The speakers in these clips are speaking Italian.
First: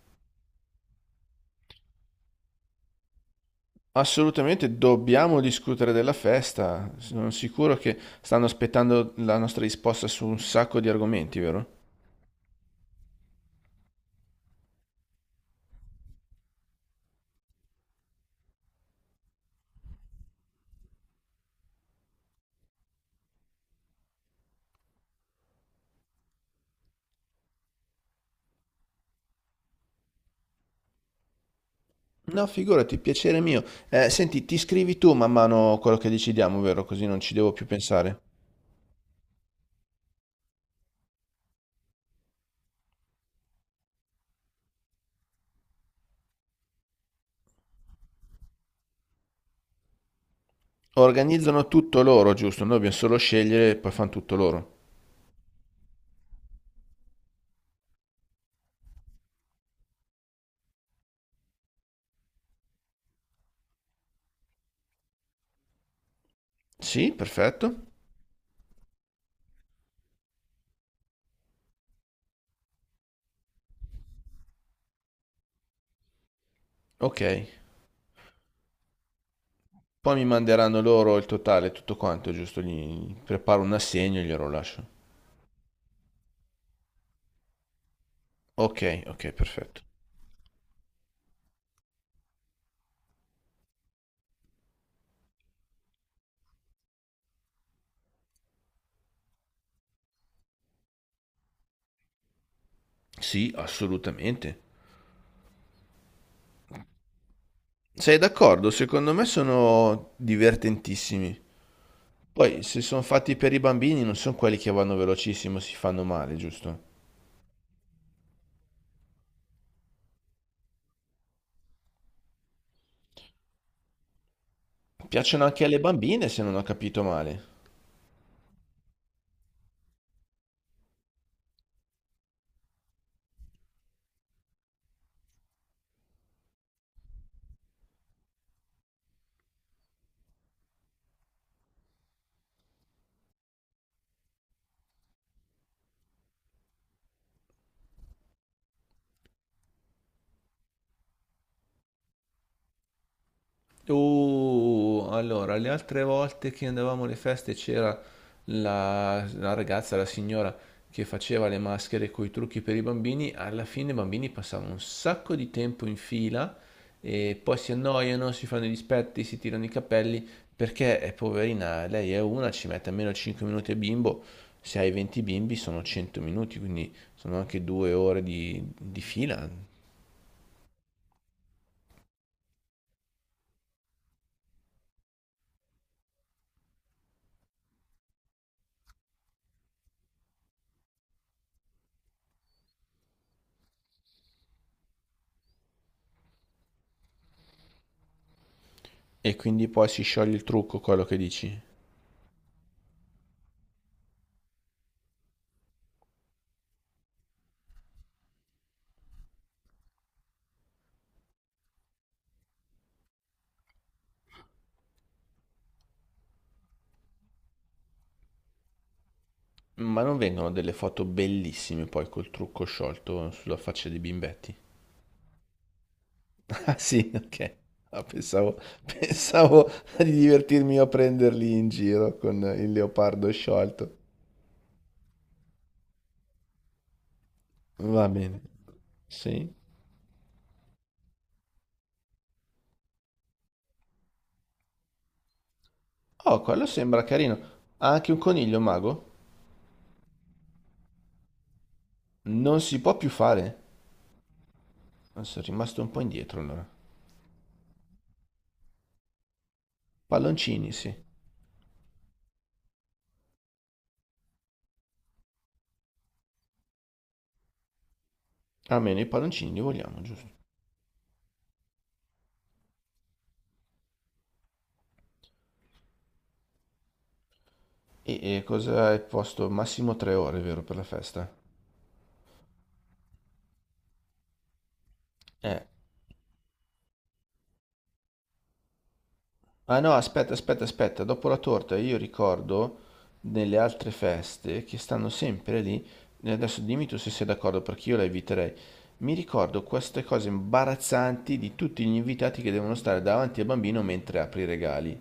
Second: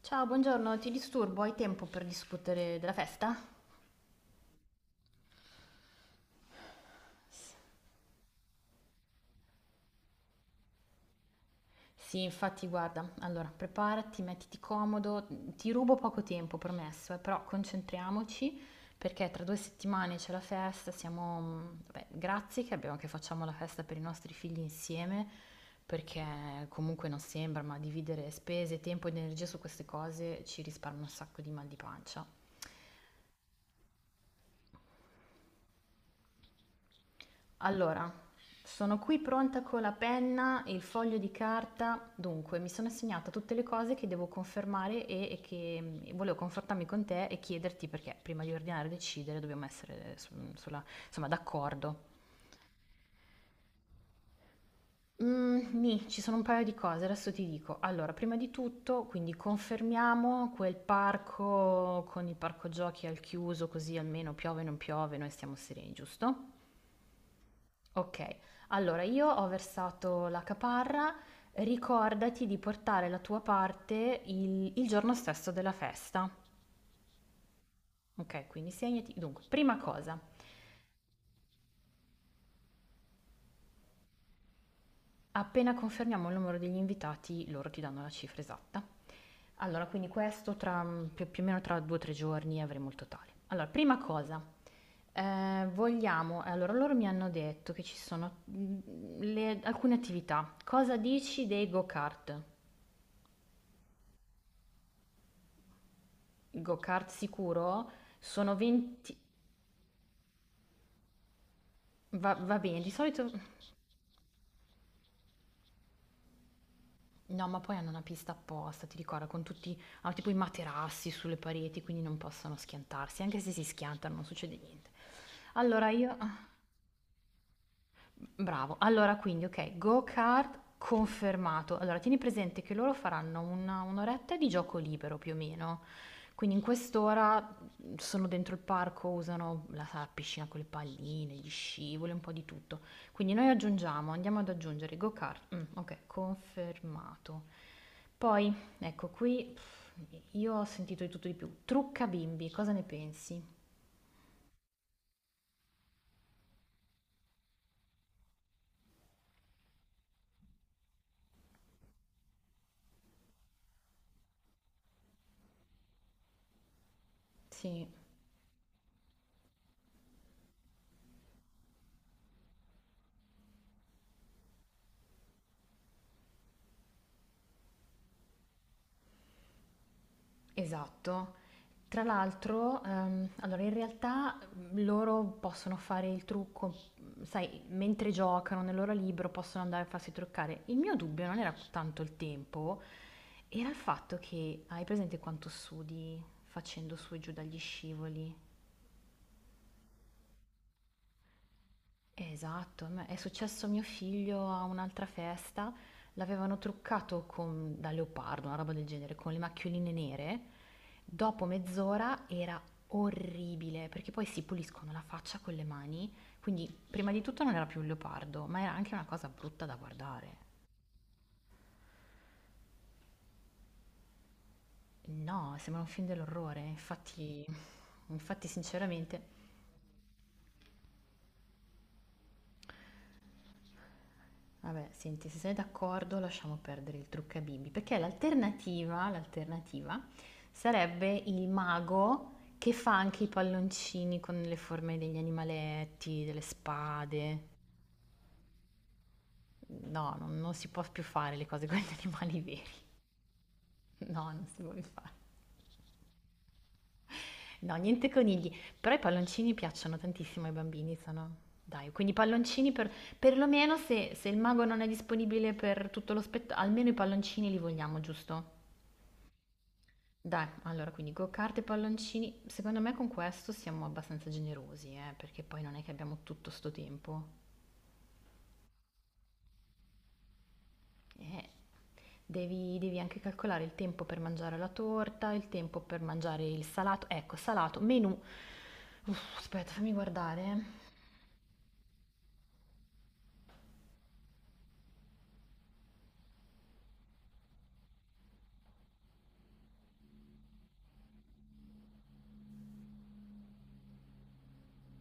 Ciao, buongiorno, ti disturbo? Hai tempo per discutere della festa? Assolutamente dobbiamo discutere della festa. Sono sicuro che stanno aspettando la nostra risposta su un sacco di argomenti, vero? Sì, infatti, guarda, allora preparati, mettiti comodo, ti rubo poco tempo, promesso, però concentriamoci perché tra 2 settimane c'è la festa, siamo, vabbè, grazie che abbiamo, che facciamo la festa per i nostri figli insieme, perché comunque non sembra, ma dividere spese, tempo ed energia su queste cose ci risparmia un sacco di mal di pancia. No, figurati, piacere mio. Senti, ti scrivi tu man mano quello che decidiamo, vero? Così non ci devo più Allora, pensare. sono qui pronta con la penna e il foglio di carta. Dunque, mi sono assegnata tutte le cose che devo confermare e che volevo confrontarmi con te e chiederti perché prima di ordinare e decidere dobbiamo essere insomma, Organizzano tutto d'accordo. loro, giusto? Noi dobbiamo solo scegliere e poi fanno tutto loro. Mm, nì, ci sono un paio di cose, adesso ti dico. Allora, prima di tutto, quindi confermiamo quel parco con il parco giochi al chiuso, così almeno piove, non piove, noi stiamo sereni, giusto? Sì, perfetto. Okay, allora io ho versato la caparra, ricordati di portare la tua parte il giorno stesso della festa. Ok. Okay, quindi segnati dunque, prima Poi cosa, mi manderanno loro il totale, tutto quanto, giusto? Gli preparo un assegno e glielo lascio. appena confermiamo il numero degli invitati, loro ti danno la cifra Ok, esatta. ok, perfetto. Allora, quindi questo tra, più o meno tra 2, 3 giorni avremo il totale. Allora, prima cosa, vogliamo allora loro mi hanno detto che ci sono, mhmm, le alcune attività. Cosa dici dei go-kart? Sì, assolutamente. Go-kart sicuro? Sei Sono d'accordo? Secondo 20. me sono divertentissimi. Va Poi, se bene, di sono solito. fatti per i bambini, non sono quelli che vanno velocissimo, si fanno male, giusto? No, ma poi hanno una pista apposta, ti ricordo, con tutti. Hanno tipo i materassi sulle pareti, quindi non possono schiantarsi. Anche se si schiantano non succede niente. Piacciono anche alle Allora io. bambine, se non ho capito male. Bravo. Allora quindi, okay, go-kart confermato. Allora tieni presente che loro faranno una 1 oretta di gioco libero più o meno. Quindi in quest'ora sono dentro il parco, usano la sala piscina con le palline, gli scivoli, un po' di tutto. Quindi noi aggiungiamo, andiamo ad aggiungere go-kart. Mm, ok, confermato. Poi, ecco qui, io ho sentito di tutto e di più. Trucca bimbi, cosa ne pensi? Allora, le altre volte che andavamo alle feste c'era la ragazza, la signora che faceva le maschere con i trucchi per i bambini. Alla fine i bambini passavano un sacco di tempo in fila e poi si Sì. annoiano, si fanno i dispetti, si tirano i capelli perché è poverina, lei è una, ci mette almeno 5 minuti a bimbo. Se hai 20 bimbi sono 100 minuti, quindi sono anche due ore di fila. Esatto. Tra l'altro, allora in realtà loro possono fare il trucco, sai, mentre giocano nel loro libro possono andare a farsi truccare. Il mio dubbio non era tanto il tempo, era il fatto che hai presente quanto sudi facendo su e giù dagli scivoli? E quindi poi si scioglie il trucco, quello che dici. Esatto, a me è successo a mio figlio a un'altra festa, l'avevano truccato da leopardo, una roba del genere, con le macchioline nere. Dopo mezz'ora era orribile, perché poi si puliscono la faccia con le mani, quindi prima di tutto non era più un leopardo, ma era anche una cosa brutta da Ma non guardare. vengono delle foto bellissime poi col trucco sciolto sulla faccia dei bimbetti? No, sembra un film dell'orrore, Ah sì, infatti. ok. Ah, Infatti pensavo, sinceramente. pensavo di divertirmi io a prenderli in giro con il leopardo sciolto. Vabbè, senti, se sei d'accordo lasciamo perdere il trucca bimbi, perché Va bene. l'alternativa, Sì. l'alternativa sarebbe il mago che fa anche i palloncini con le forme degli animaletti, delle Oh, quello sembra carino. spade. Ha anche un coniglio mago? No, non si può più fare le cose con gli animali Non veri. si può più fare? No, non si può più fare. Ah, sono rimasto un po' indietro allora. No, niente conigli. Però i palloncini piacciono tantissimo ai Palloncini, sì. bambini, sono. Dai, quindi i palloncini perlomeno se il mago non è disponibile per tutto lo spettacolo, almeno i palloncini li vogliamo, giusto? Almeno i palloncini li vogliamo, giusto? Dai, allora quindi go-kart e palloncini. Secondo me con questo siamo abbastanza generosi, perché poi non è che abbiamo tutto sto tempo. E cosa hai posto? Massimo tre ore, vero, per la festa? Eh, devi anche calcolare il tempo per mangiare la torta, il Eh. tempo per mangiare il salato. Ecco, salato, menù. Uff, aspetta, Ah no, fammi aspetta, aspetta, guardare. aspetta, dopo la torta io ricordo nelle altre feste che stanno sempre lì, e adesso dimmi tu se sei d'accordo perché io la eviterei, mi ricordo queste cose imbarazzanti di tutti gli invitati che devono stare davanti al bambino mentre apre i regali.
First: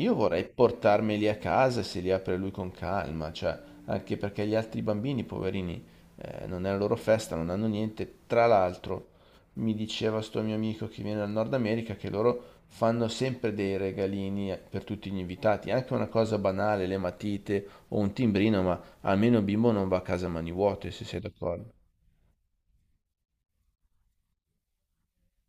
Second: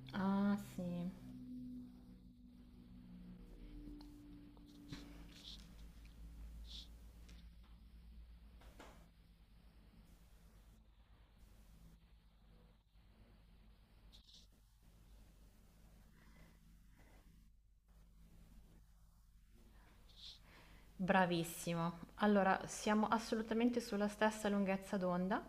Io vorrei Ah, sì. portarmeli a casa e se li apre lui con calma, cioè, anche perché gli altri bambini, poverini, non è la loro festa, non hanno niente. Tra l'altro, mi diceva sto mio amico che viene dal Nord America che loro fanno sempre dei regalini per tutti gli invitati, anche una cosa banale, le matite o un timbrino, ma almeno il bimbo non va a casa a mani vuote, se sei d'accordo. Bravissimo. Allora, siamo assolutamente sulla stessa lunghezza d'onda.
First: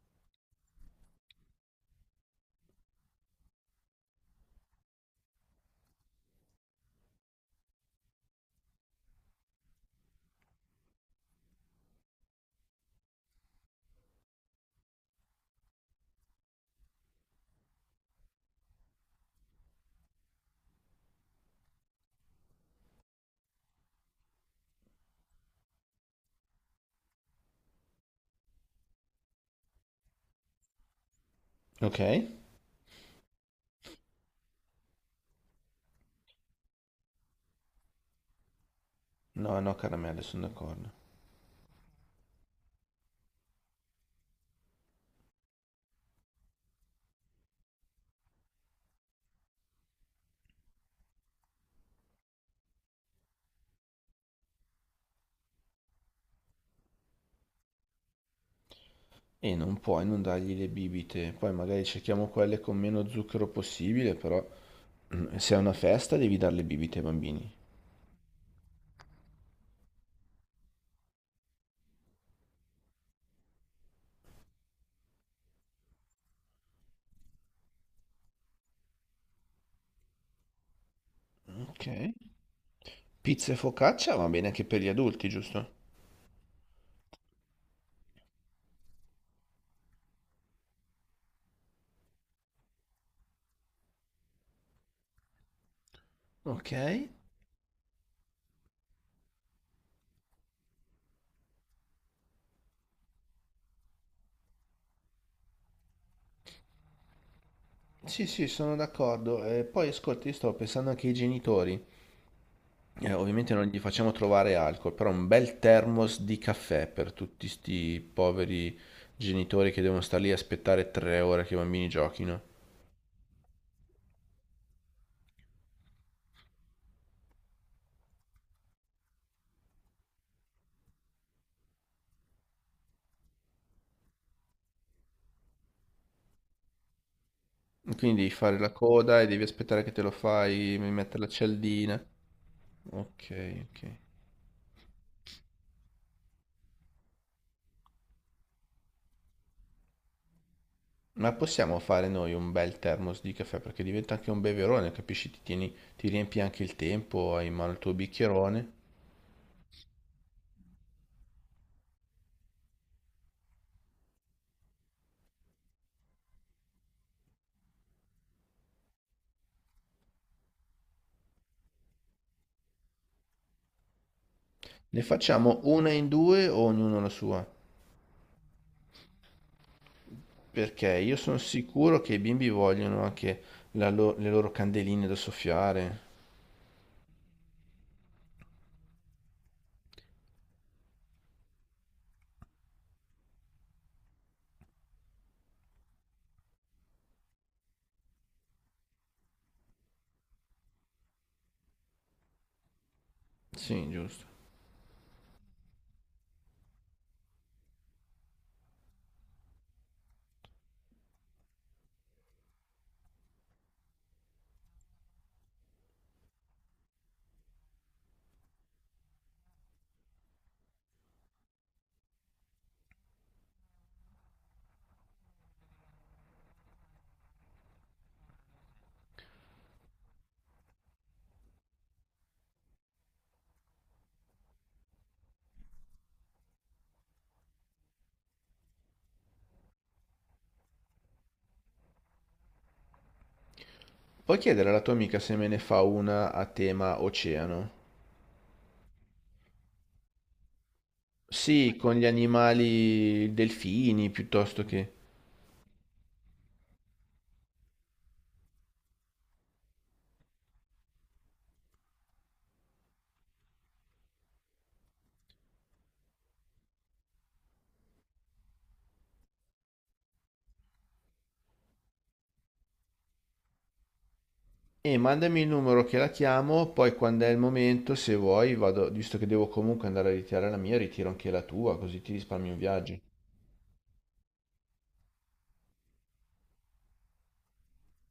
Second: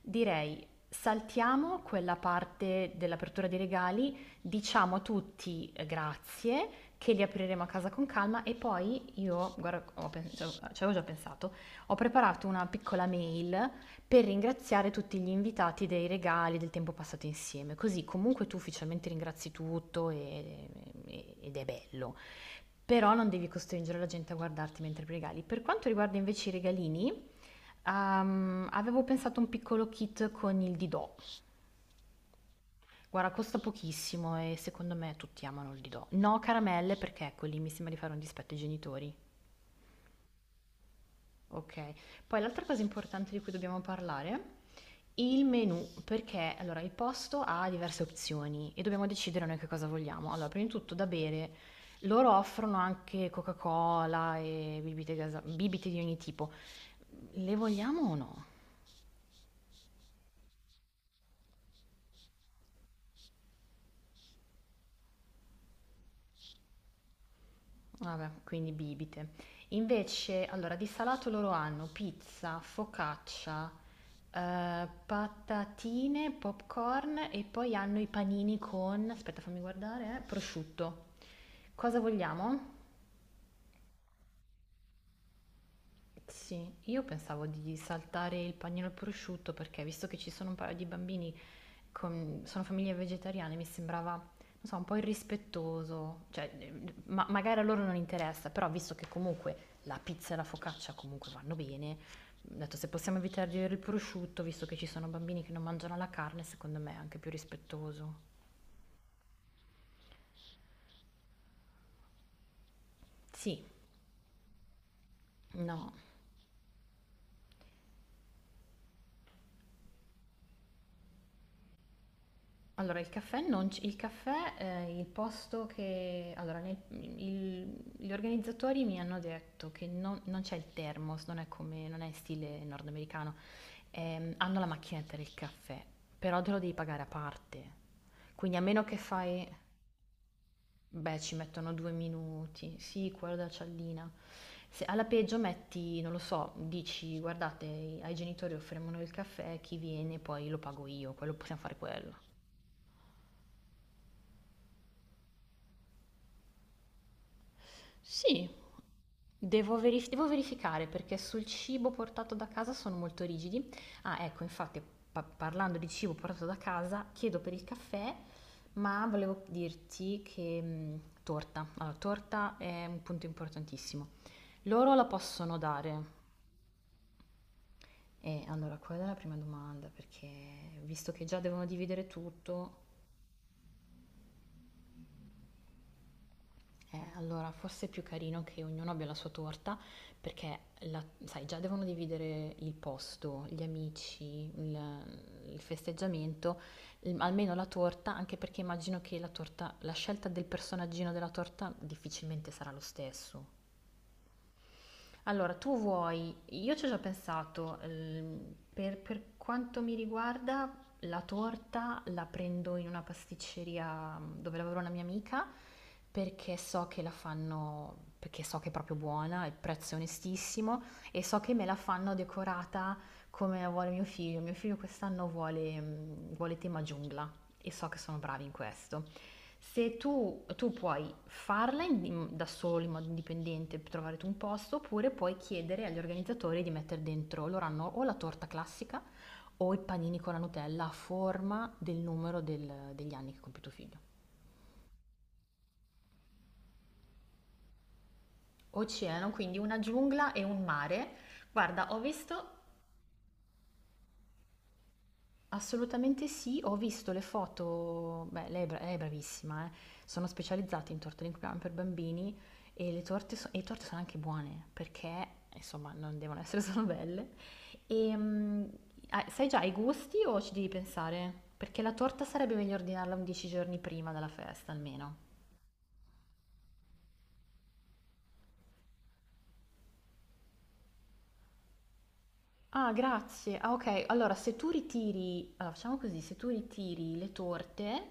Direi, saltiamo quella parte dell'apertura dei regali, diciamo a tutti grazie, che li apriremo a casa con calma e poi io, guarda, ci avevo già pensato, ho preparato una piccola mail per ringraziare tutti gli invitati dei regali, del tempo passato insieme, così comunque tu ufficialmente ringrazi tutto ed è bello. Però non devi costringere la gente a guardarti mentre regali. Per quanto riguarda invece i regalini, avevo pensato a un piccolo kit con il Didò. Ok? Guarda, costa pochissimo e secondo me tutti amano il Didò. No caramelle perché ecco lì mi sembra di fare un dispetto ai genitori. No, no, caramelle, sono d'accordo. Ok. Poi l'altra cosa importante di cui dobbiamo parlare, il menù, perché allora il posto ha diverse opzioni e dobbiamo decidere noi che cosa vogliamo. Allora, prima di tutto da bere, loro offrono anche Coca-Cola e bibite di ogni tipo. Le vogliamo o no? E non puoi non dargli le bibite, poi magari cerchiamo quelle con meno zucchero possibile, però. Se è una festa devi dare le bibite ai bambini. Vabbè, quindi bibite. Invece, allora, di salato loro hanno pizza, focaccia, patatine, popcorn e poi hanno i panini con, aspetta fammi guardare, prosciutto. Ok. Cosa vogliamo? Pizza e focaccia va bene anche per gli adulti, giusto? Sì, io pensavo di saltare il panino al prosciutto perché visto che ci sono un paio di bambini sono famiglie vegetariane, mi sembrava, non so, un po' irrispettoso, cioè, Ok. Magari a loro non interessa, però visto che comunque la pizza e la focaccia comunque vanno bene, ho detto se possiamo evitare di avere il prosciutto, visto che ci sono bambini che non mangiano la carne, secondo me è anche più Sì, rispettoso. sì, sono d'accordo. Poi ascolti, io stavo pensando anche ai genitori. Ovviamente non Sì, gli facciamo trovare alcol, però un bel no. thermos di caffè per tutti sti poveri genitori che devono stare lì a aspettare 3 ore che i bambini giochino. Allora, il caffè non c il caffè, il posto che allora nel il gli organizzatori mi hanno detto che non c'è il thermos, non è come non è in stile nordamericano. Hanno la macchinetta del caffè, però te lo devi pagare a parte. Quindi devi Quindi fare a la meno che coda e devi fai, aspettare che te lo fai, mi mette beh, la ci mettono 2 cialdina. minuti. Sì, quello della Ok, ok. cialdina. Se alla peggio metti, non lo so, dici: "Guardate, ai genitori offriamo noi il caffè, chi viene poi lo pago io", Ma quello possiamo fare possiamo fare quello. noi un bel thermos di caffè perché diventa anche un beverone, capisci? Ti tieni- ti riempi anche il tempo, hai in mano il tuo Sì, bicchierone. Devo verificare perché sul cibo portato da casa sono molto rigidi. Ah, ecco, infatti, parlando di cibo portato da casa, chiedo per il caffè, ma volevo dirti che torta. Allora, torta è un punto importantissimo. Loro Ne la possono facciamo una in dare. due o ognuno la sua? E allora, quella è la prima domanda, perché Perché visto io che sono già devono sicuro dividere che i bimbi tutto. vogliono anche le loro candeline da soffiare. Allora, forse è più carino che ognuno abbia la sua torta, perché sai, già devono dividere il posto, gli amici, il festeggiamento, almeno la torta, anche perché immagino che la torta, la scelta del personaggino della torta difficilmente sarà lo stesso. Sì, giusto. Allora, tu vuoi, io ci ho già pensato, per quanto mi riguarda, la torta la prendo in una pasticceria dove lavora una mia amica perché so che la fanno, perché so che è proprio buona, il prezzo è onestissimo e so che me la fanno decorata come la vuole mio figlio. Mio figlio quest'anno vuole tema giungla e so che sono bravi in questo. Se tu puoi farla da solo in modo indipendente, trovare tu un posto, oppure puoi chiedere agli organizzatori di mettere dentro, loro hanno o la torta classica o i panini con la Nutella a forma del numero degli anni che compie tuo figlio. Puoi chiedere alla tua amica se me ne fa una a tema oceano? Oceano, quindi una giungla e un mare. Sì, Guarda, con ho gli visto. animali, delfini piuttosto che... Assolutamente sì, ho visto le foto, beh, lei è bravissima, eh. Sono specializzati in torte d'inquadrama per bambini e le torte sono anche buone perché, insomma, non devono essere solo belle. E, ah, sai già i gusti o ci devi pensare? Perché la torta sarebbe meglio ordinarla 11 giorni prima della festa, E almeno. mandami il numero che la chiamo, poi quando è il momento, se vuoi, vado, visto che devo comunque andare a ritirare la mia, ritiro anche la tua, così ti risparmi un Ah, viaggio. grazie. Ah, ok. Allora, se tu ritiri, allora, facciamo così, se tu ritiri le torte,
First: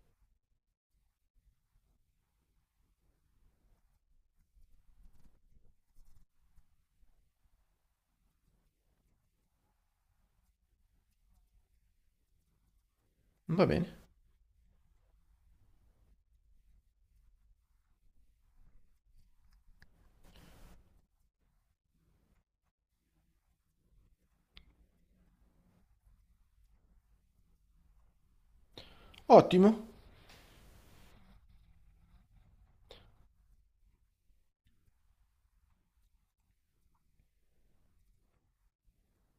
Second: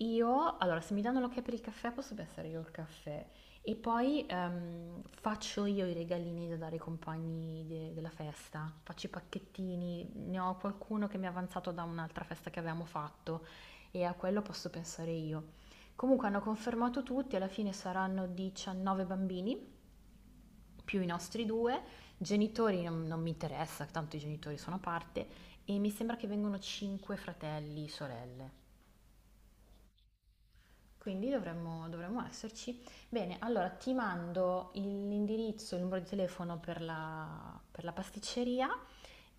io, allora, se mi danno l'ok per il caffè, posso pensare io al caffè. E poi faccio io i regalini da dare ai compagni della festa. Faccio i pacchettini. Ne ho qualcuno che mi è avanzato da un'altra festa che avevamo fatto Va bene. e a quello posso pensare io. Comunque hanno confermato tutti, alla fine saranno 19 bambini più i nostri due, genitori non mi interessa, tanto i genitori sono a parte, e mi sembra che vengono cinque fratelli, sorelle. Ottimo. Quindi dovremmo esserci. Bene, allora ti mando l'indirizzo, il numero di telefono per la pasticceria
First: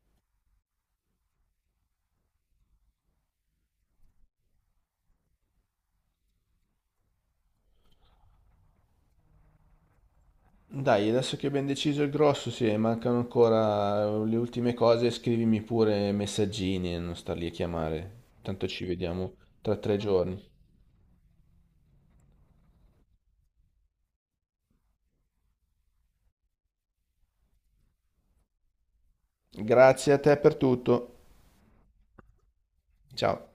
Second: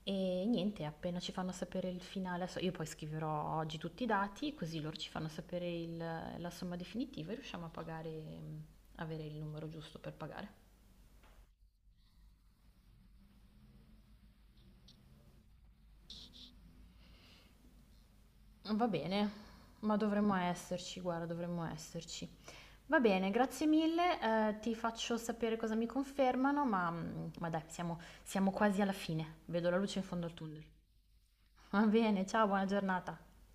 e niente, appena ci fanno sapere il finale, adesso io poi scriverò oggi tutti i dati, così loro ci fanno sapere la somma definitiva e riusciamo a pagare, avere il numero giusto per pagare. Dai, adesso che abbiamo deciso il grosso, se mancano ancora le ultime cose, scrivimi pure messaggini e non star lì a chiamare. Tanto ci Va bene, vediamo tra tre ma dovremmo giorni. esserci, guarda, dovremmo esserci. Va bene, grazie mille, ti faccio sapere cosa mi confermano, ma dai, siamo quasi alla fine. Vedo la luce in Grazie a fondo al te per tunnel. tutto. Va bene, ciao, buona giornata. Ciao.